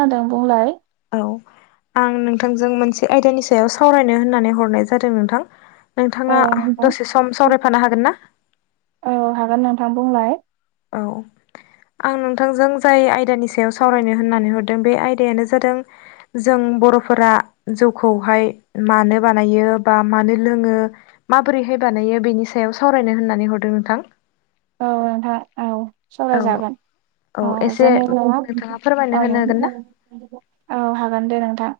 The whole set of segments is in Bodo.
खोनादों बुंलाय। औ आं नोंथांजों मोनसे आयदानि सायाव सावरायनो होननानै हरनाय जादों नोंथां। औ नोंथाङा नोंथां। दसे सम सावरायफानो हागोन ना? औ हागोन नोंथां बुंलाय। औ आं नोंथांजों जाय आयदानि सायाव सावरायनो होननानै हरदों बे आयदा दानो जादों जों बर'फोरा जौखौहाय मानो बानायो बा मा नो लोङो माबोरैहाय बानायो बेनि सायाव सावरायनो होननानै हरदों नोंथां। औ नोंथां औ सावराय औ जागोन। औ जोङो नोंथाङा फोरमायनो औ होनो हागोन ना? औ हागोन दे नोंथां।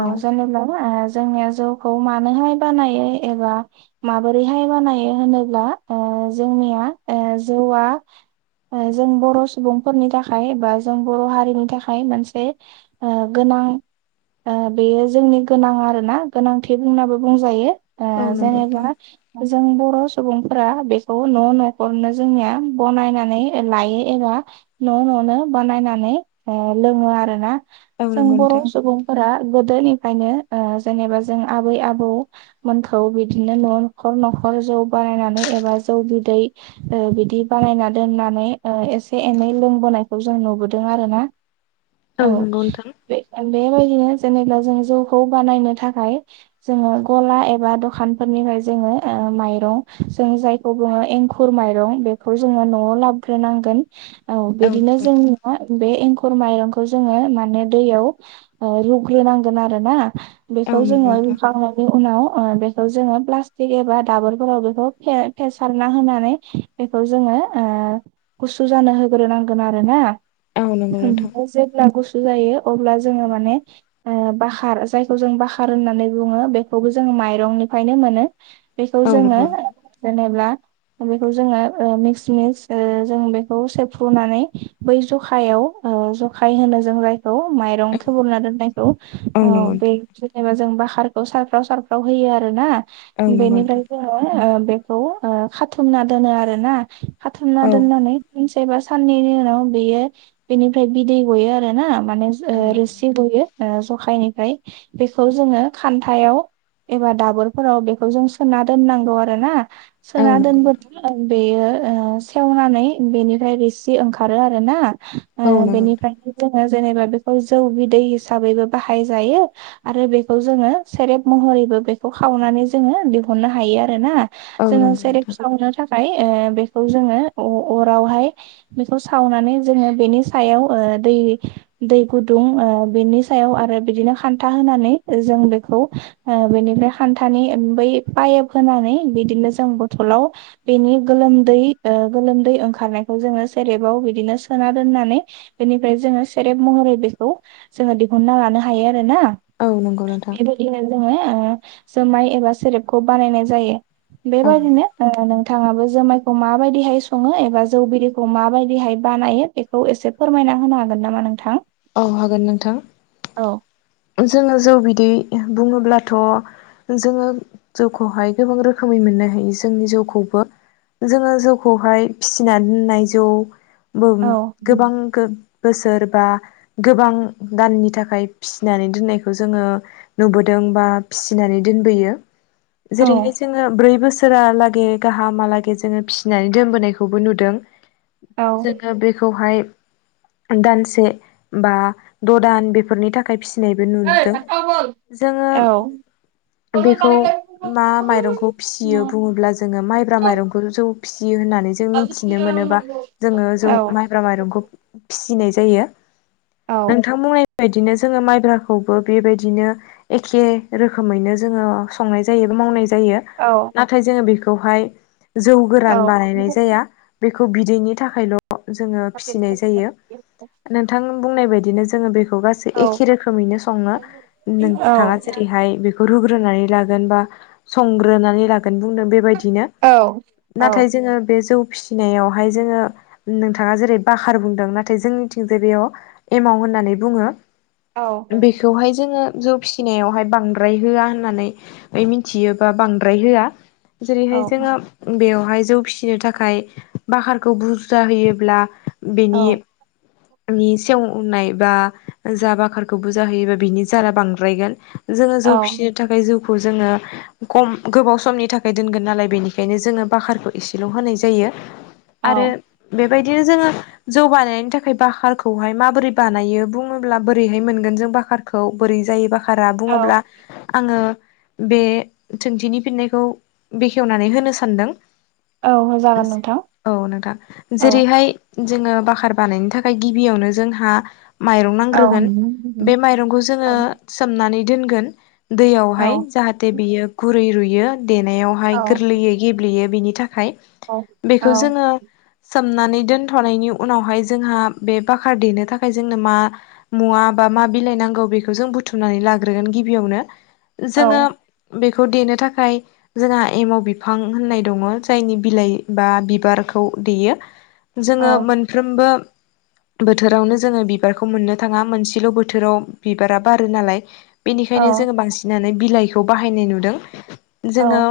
औ जेनेबा ना जोंङो। जौखौ मानोहाय बानायो एबा माबोरैहाय बानायो होनोब्ला ओ जोंनिया ए जौवा ओ जों बर' सुबुंफोरनि थाखाय बा जों बर' हारिनि थाखाय मोनसे ओ गोन [inaudible] ओ बेयो जोंनि गोनां आरोना गोनांथि बुंनाबो बुंजायो। ओ औ नंगौ नोंथां जेनेबा जों बर' सुबुंफोरा बेखौ न' न' न'खरनो जोंनिया बानायनानै लायो एबा न' न' आवनो बानायनानै ओ लोङो आरोना औ जों नंगौ बर' नोंथां सुबुंफोरा गोदोनिफ्रायनो ओ जेनेबा जों आबै आबौमोनखौ बिदिनो न' न'खर न'ख खर जौ बानायनानै एबा जौ बिदै ओ बिदि बानायना दोननानै एसे एनै लोंबोनायखौ जों नुबोदों आरो ना औ नंगौ नोंथां बेबायदिनो जेनेबा जों जौखौ बानायनो थाखाय जोङो गला एबा दखानफोरनि फ्राय जोङो ओ मायरं जों जायखौ बुङो एंखुर एंखुर माइर बेखौ जोङो न'आव लाबोग्रोनांगोन औ बिदिनो जों बे एंखुरखौ खर माइरंखौ जोङो माने दैयाव रुग्रोनांगोन आरो ना औ बेखौ नंगौ जोङो नोंथां रुखांनायनि उनाव बेखौ जोङो प्लास्टिक एबा दाबोरफोराव बेखौ फेसारना होना नै बेखौ जोङो ओ गुसु जानो होग्रोनांगोन आरोना औ नंगौ नोंथां ओमफ्राय जेब्ला गुसु जायो अब्ला जोङो माने बाहार जायखौ जों बाहार होननानै बुङो बेखौबो जों माइरंनिफ्रायनो मोनो बेखौ औ जोङो नंगौ नोंथां जेनेबा बेखौ जोङो मिस मिस जों बेखौ सेबफ्रुनानै बै जखायाव जखाय होनो जों जायखौ माइरं फुलुना दोननायखौ औ नंगौ बे नोंथां जेनेबा जों बाकारखौ सारफ्राव सारफ्राव होयो आरो ना औ नंगौ बेनिफ्राय नोंथां जोङो बेखौ खाथुमना दोनो आरो ना खाथुमना औ दोननानै सानसे बा साननैनि उनाव बेयो बेनिफ्राय बिदै गयो आरो ना माने नंगौ रोसि नोंथां गयो जखायनिफ्राय बेखौ जोङो खान्थायाव एबा दाबोरफोराव बेखौ जों सोना दोननांगौ आरो ना औ सोना नंगौ नोंथां दोनबोथ' बेयो सेवनानै बेनिफ्राय रोसि ओंखारो आरो ना औ नंगौ नोंथां बेनिफ्रायनो जोङो जेनेबा बेखौ जौ बिदै हिसाबैबो बाहाय जायो आरो बेखौ जोङो सेरेब महरै बो बेखौ खावनानै जोङो दिहुननो हायो आरो ना औ जोङो नंगौ सेरेब नोंथां सावनो थाखाय बेखौ जोङो अरावहाय बेखौ सावनानै जोङो बेनि सायाव ओ दै दै गुदुं ओ बिनि सायाव आरो बिदिनो खान्था होनानै जों बेखौ बेनिफ्राय खान्थानि बै पाइप होनानै बिदिनो जों बथलाव बेनि गोलोमदै ओ ओंखारनायखौ जोङो सेरेबाव बिदिनो सोना दोननानै बेनिफ्राय जोङो सेरेब महरै बेखौ जोङो दिहुनना लानो हायो आरो। आरोना औ नंगौ नोंथां बेबायदिनो जोङो जुमाय एबा सेरेबखौ बानायनाय जायो बेबायदिनो औ ओ नों थाङाबो जुमायखौ माबायदिहाय सङो एबा जौ बिदैखौ मा बायदिहाय बानायो बेखौ एसे फोरमायनो ना होनो हागोन नामा नोंथां? औ हागोन नोंथां। औ जोङो जौ बिदै बुङोब्लाथ' जोङो जौखौहाय गोबां रोखोमै मोननो हायो जोंनि जौखौबो जोङो जौखौहाय फिसिनानै दोननाय जौ औ गोबां बोसोर बा गोबां दाननि थाखाय फि सिनानै दोननायखौ जोङो नुबोदों बा फिसिनानै दोनबोयो। औ जेरैहाय जोङो ब्रै बोसो सोर हालागै गाहामालागै जोङो फिसिनानै दोनबोनायखौबो नुदों। औ जोङो बेखौहाय दानसे बा द दान बेफोरनि थाखाय फि [unintelligible] औ नुदों औ जोङो बेखौ मा माइरंखौ फिसियो बुङोब्ला। जोङो माइब्रा माइरंखौ जौ फिसियो। [unintelligible] जों औ मिथिनो मोनो बा जोङो औ जौ माइब्रा माइरंखौ फिसिनाय जायो। नोंथां बुंनाय बायदिनो जोङो माइब्राखौबो बेबायदिनो एखे रोखोमैनो जोङो संनाय जायोबा मावनाय जायो। जायो। नाथाय जोङो बेखौहाय जौ गोरान बानायनाय जाया। बेखौ बिदैनि थाखायल' जोङो फिसिनाय जायो। नोंथां बुंनाय बायदि। बिदिनो जों [unintelligible] एखे रोखोमयनो संंङो नोंथां जरैहाय [unintelligible] रुनानोय लागोन बा संग्रोनानै लागोन बुंदों बेबायदि। बिनो नाथाय जोङो बे जौ फिसिनायावहाय जोङो नोंथाङा जेरै बाखार बुंदों। नाथाय जोंनिथिं बेयाव एमाउ होनना बुंङो। औ बेखौहाय जोंङो फिसिनायावहाय बांद्राय होआ होननानै मिथियोबा बांद्राय होआ। जेरैहाय औ जोङो बेयाव। बेहाय जौ फिसिनो थाखाय बाखारखौ बुरजा होयोब्ला। बेनि औ सेवनाय बा जाबाख बाखारखौ बुजा होयोब्ला बिनि जारा बांद्रायोन। जों जौ औ फसिनो थाखाय [unintelligible] जोङो खम, गोबाव समनि थाखाय दोनगोन नालाय बेनिखायनो जोङो बाकारखौ एसेल' होनाय जायो। आरो औ बे बेबायदिनो जोङो जौ बानायनि थाखाय बाखारखौहाय माबोरै बानाय बुङोब्ला [unintelligible] बोरैहाय मोनगोन जों बाकारखौ बोरै जायो बाखारा बुङोब्ला? आङो बे सोंथिनि फिननायखौ बेखेवनानै होनो सानदों। औ जागोन नोंथां औ नोंथां औ जेरैहाय जोङो बाखार बानायनो थाखाय, गिबियावनो जोंहा माइरं औ नांग्रोगोन। बे माइरंखौ जोङो सोमनानै दोनगोन। औ दैयावहाय जाहाथे बियो गुरै रुयो। देनायावहाय औ गोरलैयै गेब्लेयो। बिनि थाखाय औ बेखौ जोङो। सोमनानै दोनथ'नायनि उनावहाय, जोंहा बे बाखार देनो थाखाय जोंनो मा मुवा बा मा बिलाइ नांगौ, बेखौ जों बुथुमनानै लाग्रोगोन गिबियावनो। जोङो बे बेखौ देनो थाखाय, जोंहा एमाव बिफां होननाय दङ। जायनि बिलाइ बा बिबारखौ देयो। औ जोङो मोनफ्रोमबो बोथोरावनो जोङो बिबारखौ मोननो थाङा मोनसेल' बोथोराव बिबारा बार नालाय, औ बेनिखायनो जो बांसिनानो बिलाइखौ बाहायनाय नुदों। जोङो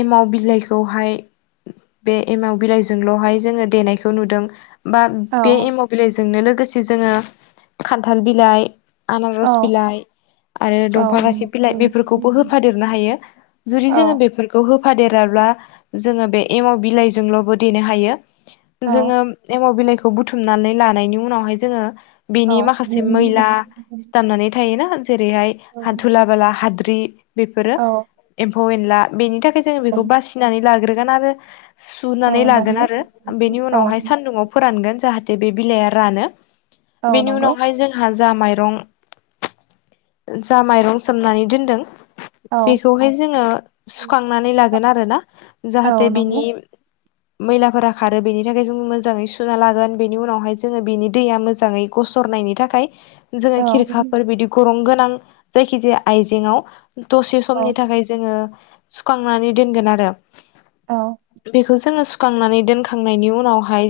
एमाव बिलाइखौहाय, बे एमाव बिलाइजोंल'हाय जोङो देनायखौ नुदों। बा बे एमाव बिलाइजोंनो लोगोसे जोङो खान्थाल बिलाइ। आनारस औ बिलाइ। आरो दंफां राखेब बिलाइ बेफोरखौबो होफादेरनो हायो। जुदि जोङो बेफोरखौ हो -फादेराब्ला जोङो बे एमाव बिलाइजोंल'बो देनो हायो। जोङो एमाव बिलाइखौ बुथुमनानै लानायनि उनावहाय जोङो बेनि माखासे मैला सिथामनानै थायोना। जेरैहाय हा, दुला, बाला, हाद्रि बेफोरो एम्फौ- एनला बेनि थाखाय जोङो बेखौ औ बासिनानै लाग्रोगोन आरो। सुनानै लागोन आरो। बेनि औ औ उनावहाय सान्दुङाव फोरानगोन जाहाथे बे बिलाइआ रानो। औ बेनि नंगौ उनावहाय जों जा माइरं जा माइरं सोमनानै दोनदों। औ बेखौहाय जोङो सुखांनानै लागोन आरोना। औ नंगौ औ जाहाथे नंगौ बिनि मैलाफोरा खारो बेनि थाखाय जों मोजाङै सुना लागोन। बेनि उनावहाय जोङो बेनि दैया मोजाङै। गसरनायनि थाखाय जोङो औ खिरखाफोर बिदि गरं गोनां। जायखिजाया आइजेंआव दसे औ समनि थाखाय जोङो। सुखांनानै दोनगोन आरो बेखौ जोङो। सुखांनानै दोनखांनायनि उनावहाय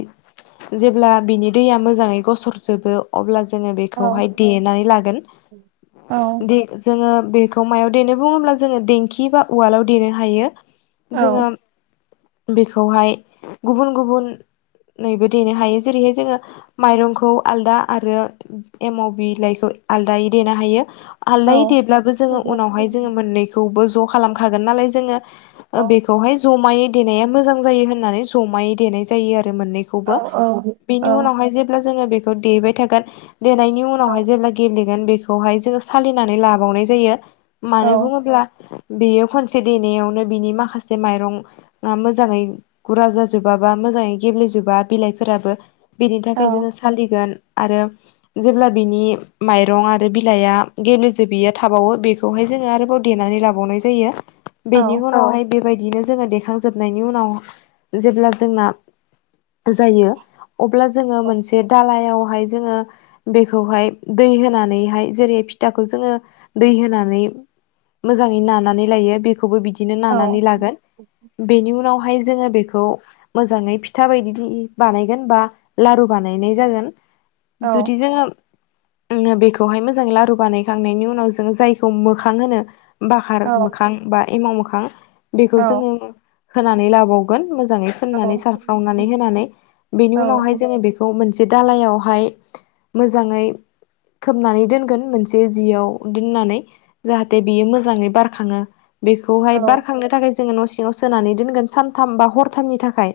जेब्ला बिनि दैया मोजाङै गसर जोबो अब्ला जोङो औ बेखौहाय देनानै लागोन औ जोङो। बेखौ मायाव देनो बुङोब्ला जोङो देंखि बा उवालाव देनो हायो। औ जोङो बेखौहाय गुबुन गुबुन नैबो देनो हायो जेरैहाय जोङो माइरंखौ आलदा आरो एमाव बिलाइखौ आलदायै देनो हायो। औ आलदाय देब्लाबो औ जोङो उनावहाय जोङो मोननैखौबो ज' खालामखागोन नालाय जोङो औ बेखौहाय जमायै देनाया मोजां जायो होननानै जमायै देनाय जायो आरो मोननैखौबो औ बेनि उनावहाय जेब्ला जोङो बेखौ देबाय थागोन। देनायनि उनावहाय जेब्ला गेलेगोन बेखौहाय जोङो सालिनानै लाबावनाय जायो। मानो बुङोब्ला बेयो खनसे देनायावनो बिनि माखासे माइरं मोजाङै गुरा जाजोबाबा मोजाङै गेबलेेजोबा बिलाइफोराबो बेनि थाखाय जोङो सालिगोन आरो जेब्ला बिनि माइरं आरो बिलाइआ गेब्लेेजोबैया थाबावगोन जो आरोबाव देनानै लाबनाय जायो औ बेनि उनावहाय बेबायदिनो जोङो देखांजोबनायनि उनाव जेब्ला जोंना जायो। अब्ला जोङो मोनसे दालायावहाय जोङो बेखौहाय दै होनानैहाय जेरै फिथाखौ जोङो दै दै होनानै मोजाङै नानानै लायो बेखौबो बिदि बिदिनो नानानै लागोन बेनि उनाव उनाव हाय जोङो बेखौ मोजाङै फिथा बादि बानायगोन बा लारु बानायनाय जागोन औ जुदि जोङो बेखौहाय मोजाङै लारु बानायखांनायनि उनाव जों जायखौ मोखां होनो बाखार औ मोखां बा एमाव मोखां बेखौ जोङो होनानै लाबावगोन मोजाङै फुननानै सारफ्रावनानै होनानै बेनि उनावहाय जोङो बे मोनसे दालायावहाय मोजाङै खोबनानै दोनगोन मोनसे जियाव दोननानै जाहाथे बियो मोजाङै बारलाङो। बेखौहाय बारखांनो थाखाय जोङो न' सिङाव सोनानै दोनगोन सानथाम बा हरथामनि थाखाय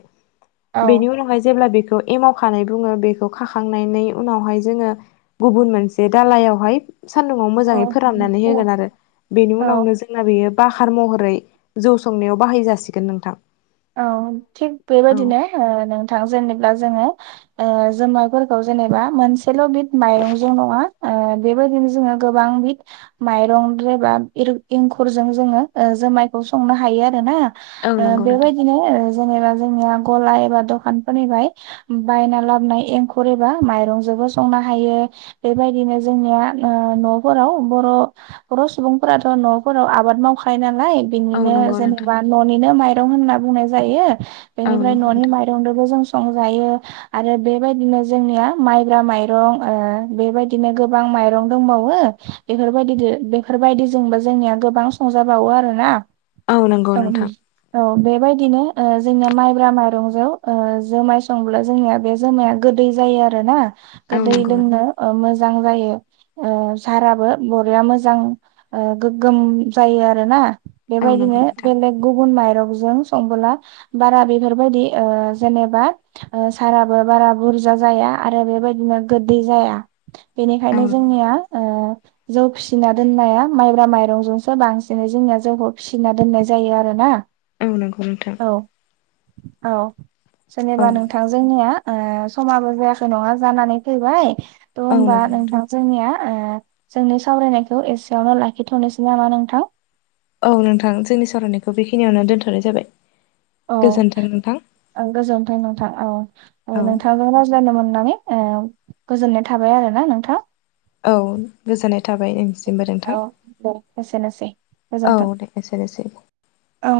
बेनि उनावहाय जेब्ला बेखौ एमाव नै बुङो बेखौ खाखांनानै उनावहाय जोङो गुबुन मोनसे दालायावहाय सान्दुङाव मोजाङै फोराननानै होगोन आरो बेनि औ उनावनो जोंना बेयो बाखार महरै जौ संनायाव बाहाय जासिगोन नोंथां। औ थिग औ बेबायदिनो नोंथां जेनेब्ला जोङो जोमायफोरखौ जेनेबा मोनसेल' बिद माइरंजों नङा बेबायदिनो जोङो गोबां बि माइरं बा एंखुरजों जोङो जुमायखौ संनो हायो आरो ना औ नंगौ। नोंथां बेबायदिनो जेनेबा जोंनिया गला एबा दखानफोरनिफ्राय बायना लाबोन एंखुर एबा माइरंजोंबो संनो हायो। बेबायदिनो जोंनिया न'फोराव बर बर' सुबुंफोराथ' न'फोराव आब आबाद मावखायो नालाय औ बिनिनो नंगौ नोंथां जेनेबा न'निनो माइरं होनना बुंनाय जायो। औ बेनिफ्राय नंगौ न'नि नोंथां माइरंजोंबो जों संजायो आरो बेबायदिनो जोंनिया माइब्रा माइरं बेबायदिनो गोबां माइरं दंबावो बेफोरबायदि बेफोरबायदिजोंबो जोंनिया गोबां संजाबावो आरोना। औ नंगौ नोंथां औ बेबायदिनो जोंनिया माइब्रा माइरंजों जुमाय संब्ला जोंनिया बे जोमाया गोदै जायो आरोना औ गोदै नंगौ नोंथां लोंनो मोजां जायो ओ साराबो बरिया मोजां गोगोम जायो आरोना औ नंगौ बेबायदिनो नोंथां बेलेग गुबुन माइ माइरंजों संब्ला बारा बेफोरबायदि ओ जेनेबा साराबो बारा बुरजा जाया आरो बेबायदिनो गोदै जाया औ बेनिखायनो नंगौ जोंनिया जौ फिसिना दोननाया माइब्रा माइरंजोंसो बांसिनै जोंनिया जौखौ फिसिना दोननाय जायो आरो ना औ नंगौ नोंथां। औ औ जेनेबा नोंथां जोंनिया ओ समाबो जायाखै नङा जानानै फैबाय थ' होमबा नोंथां जोंनिया ओ जोंनि सावरायनायखौ एसेयावनो लाखिथ'नोसै नामा नोंथां। औ नोंथां जोंनि सावरायनायखौ बेखिनियावनो दोनथ'नाय जाबाय औ गोजोन्थों नोंथां गोजोनथों नोंथां औ औ नोंथांजों रायज्लायनो मोननानै ओ गोजोननाय थाबाय आरोना नोंथां। औ गोजोननाय थाबाय नोंथांनिसिमबो नोंथां। औ दे एसेनोसै औ गोजोन्थों दे एसेनोसै औ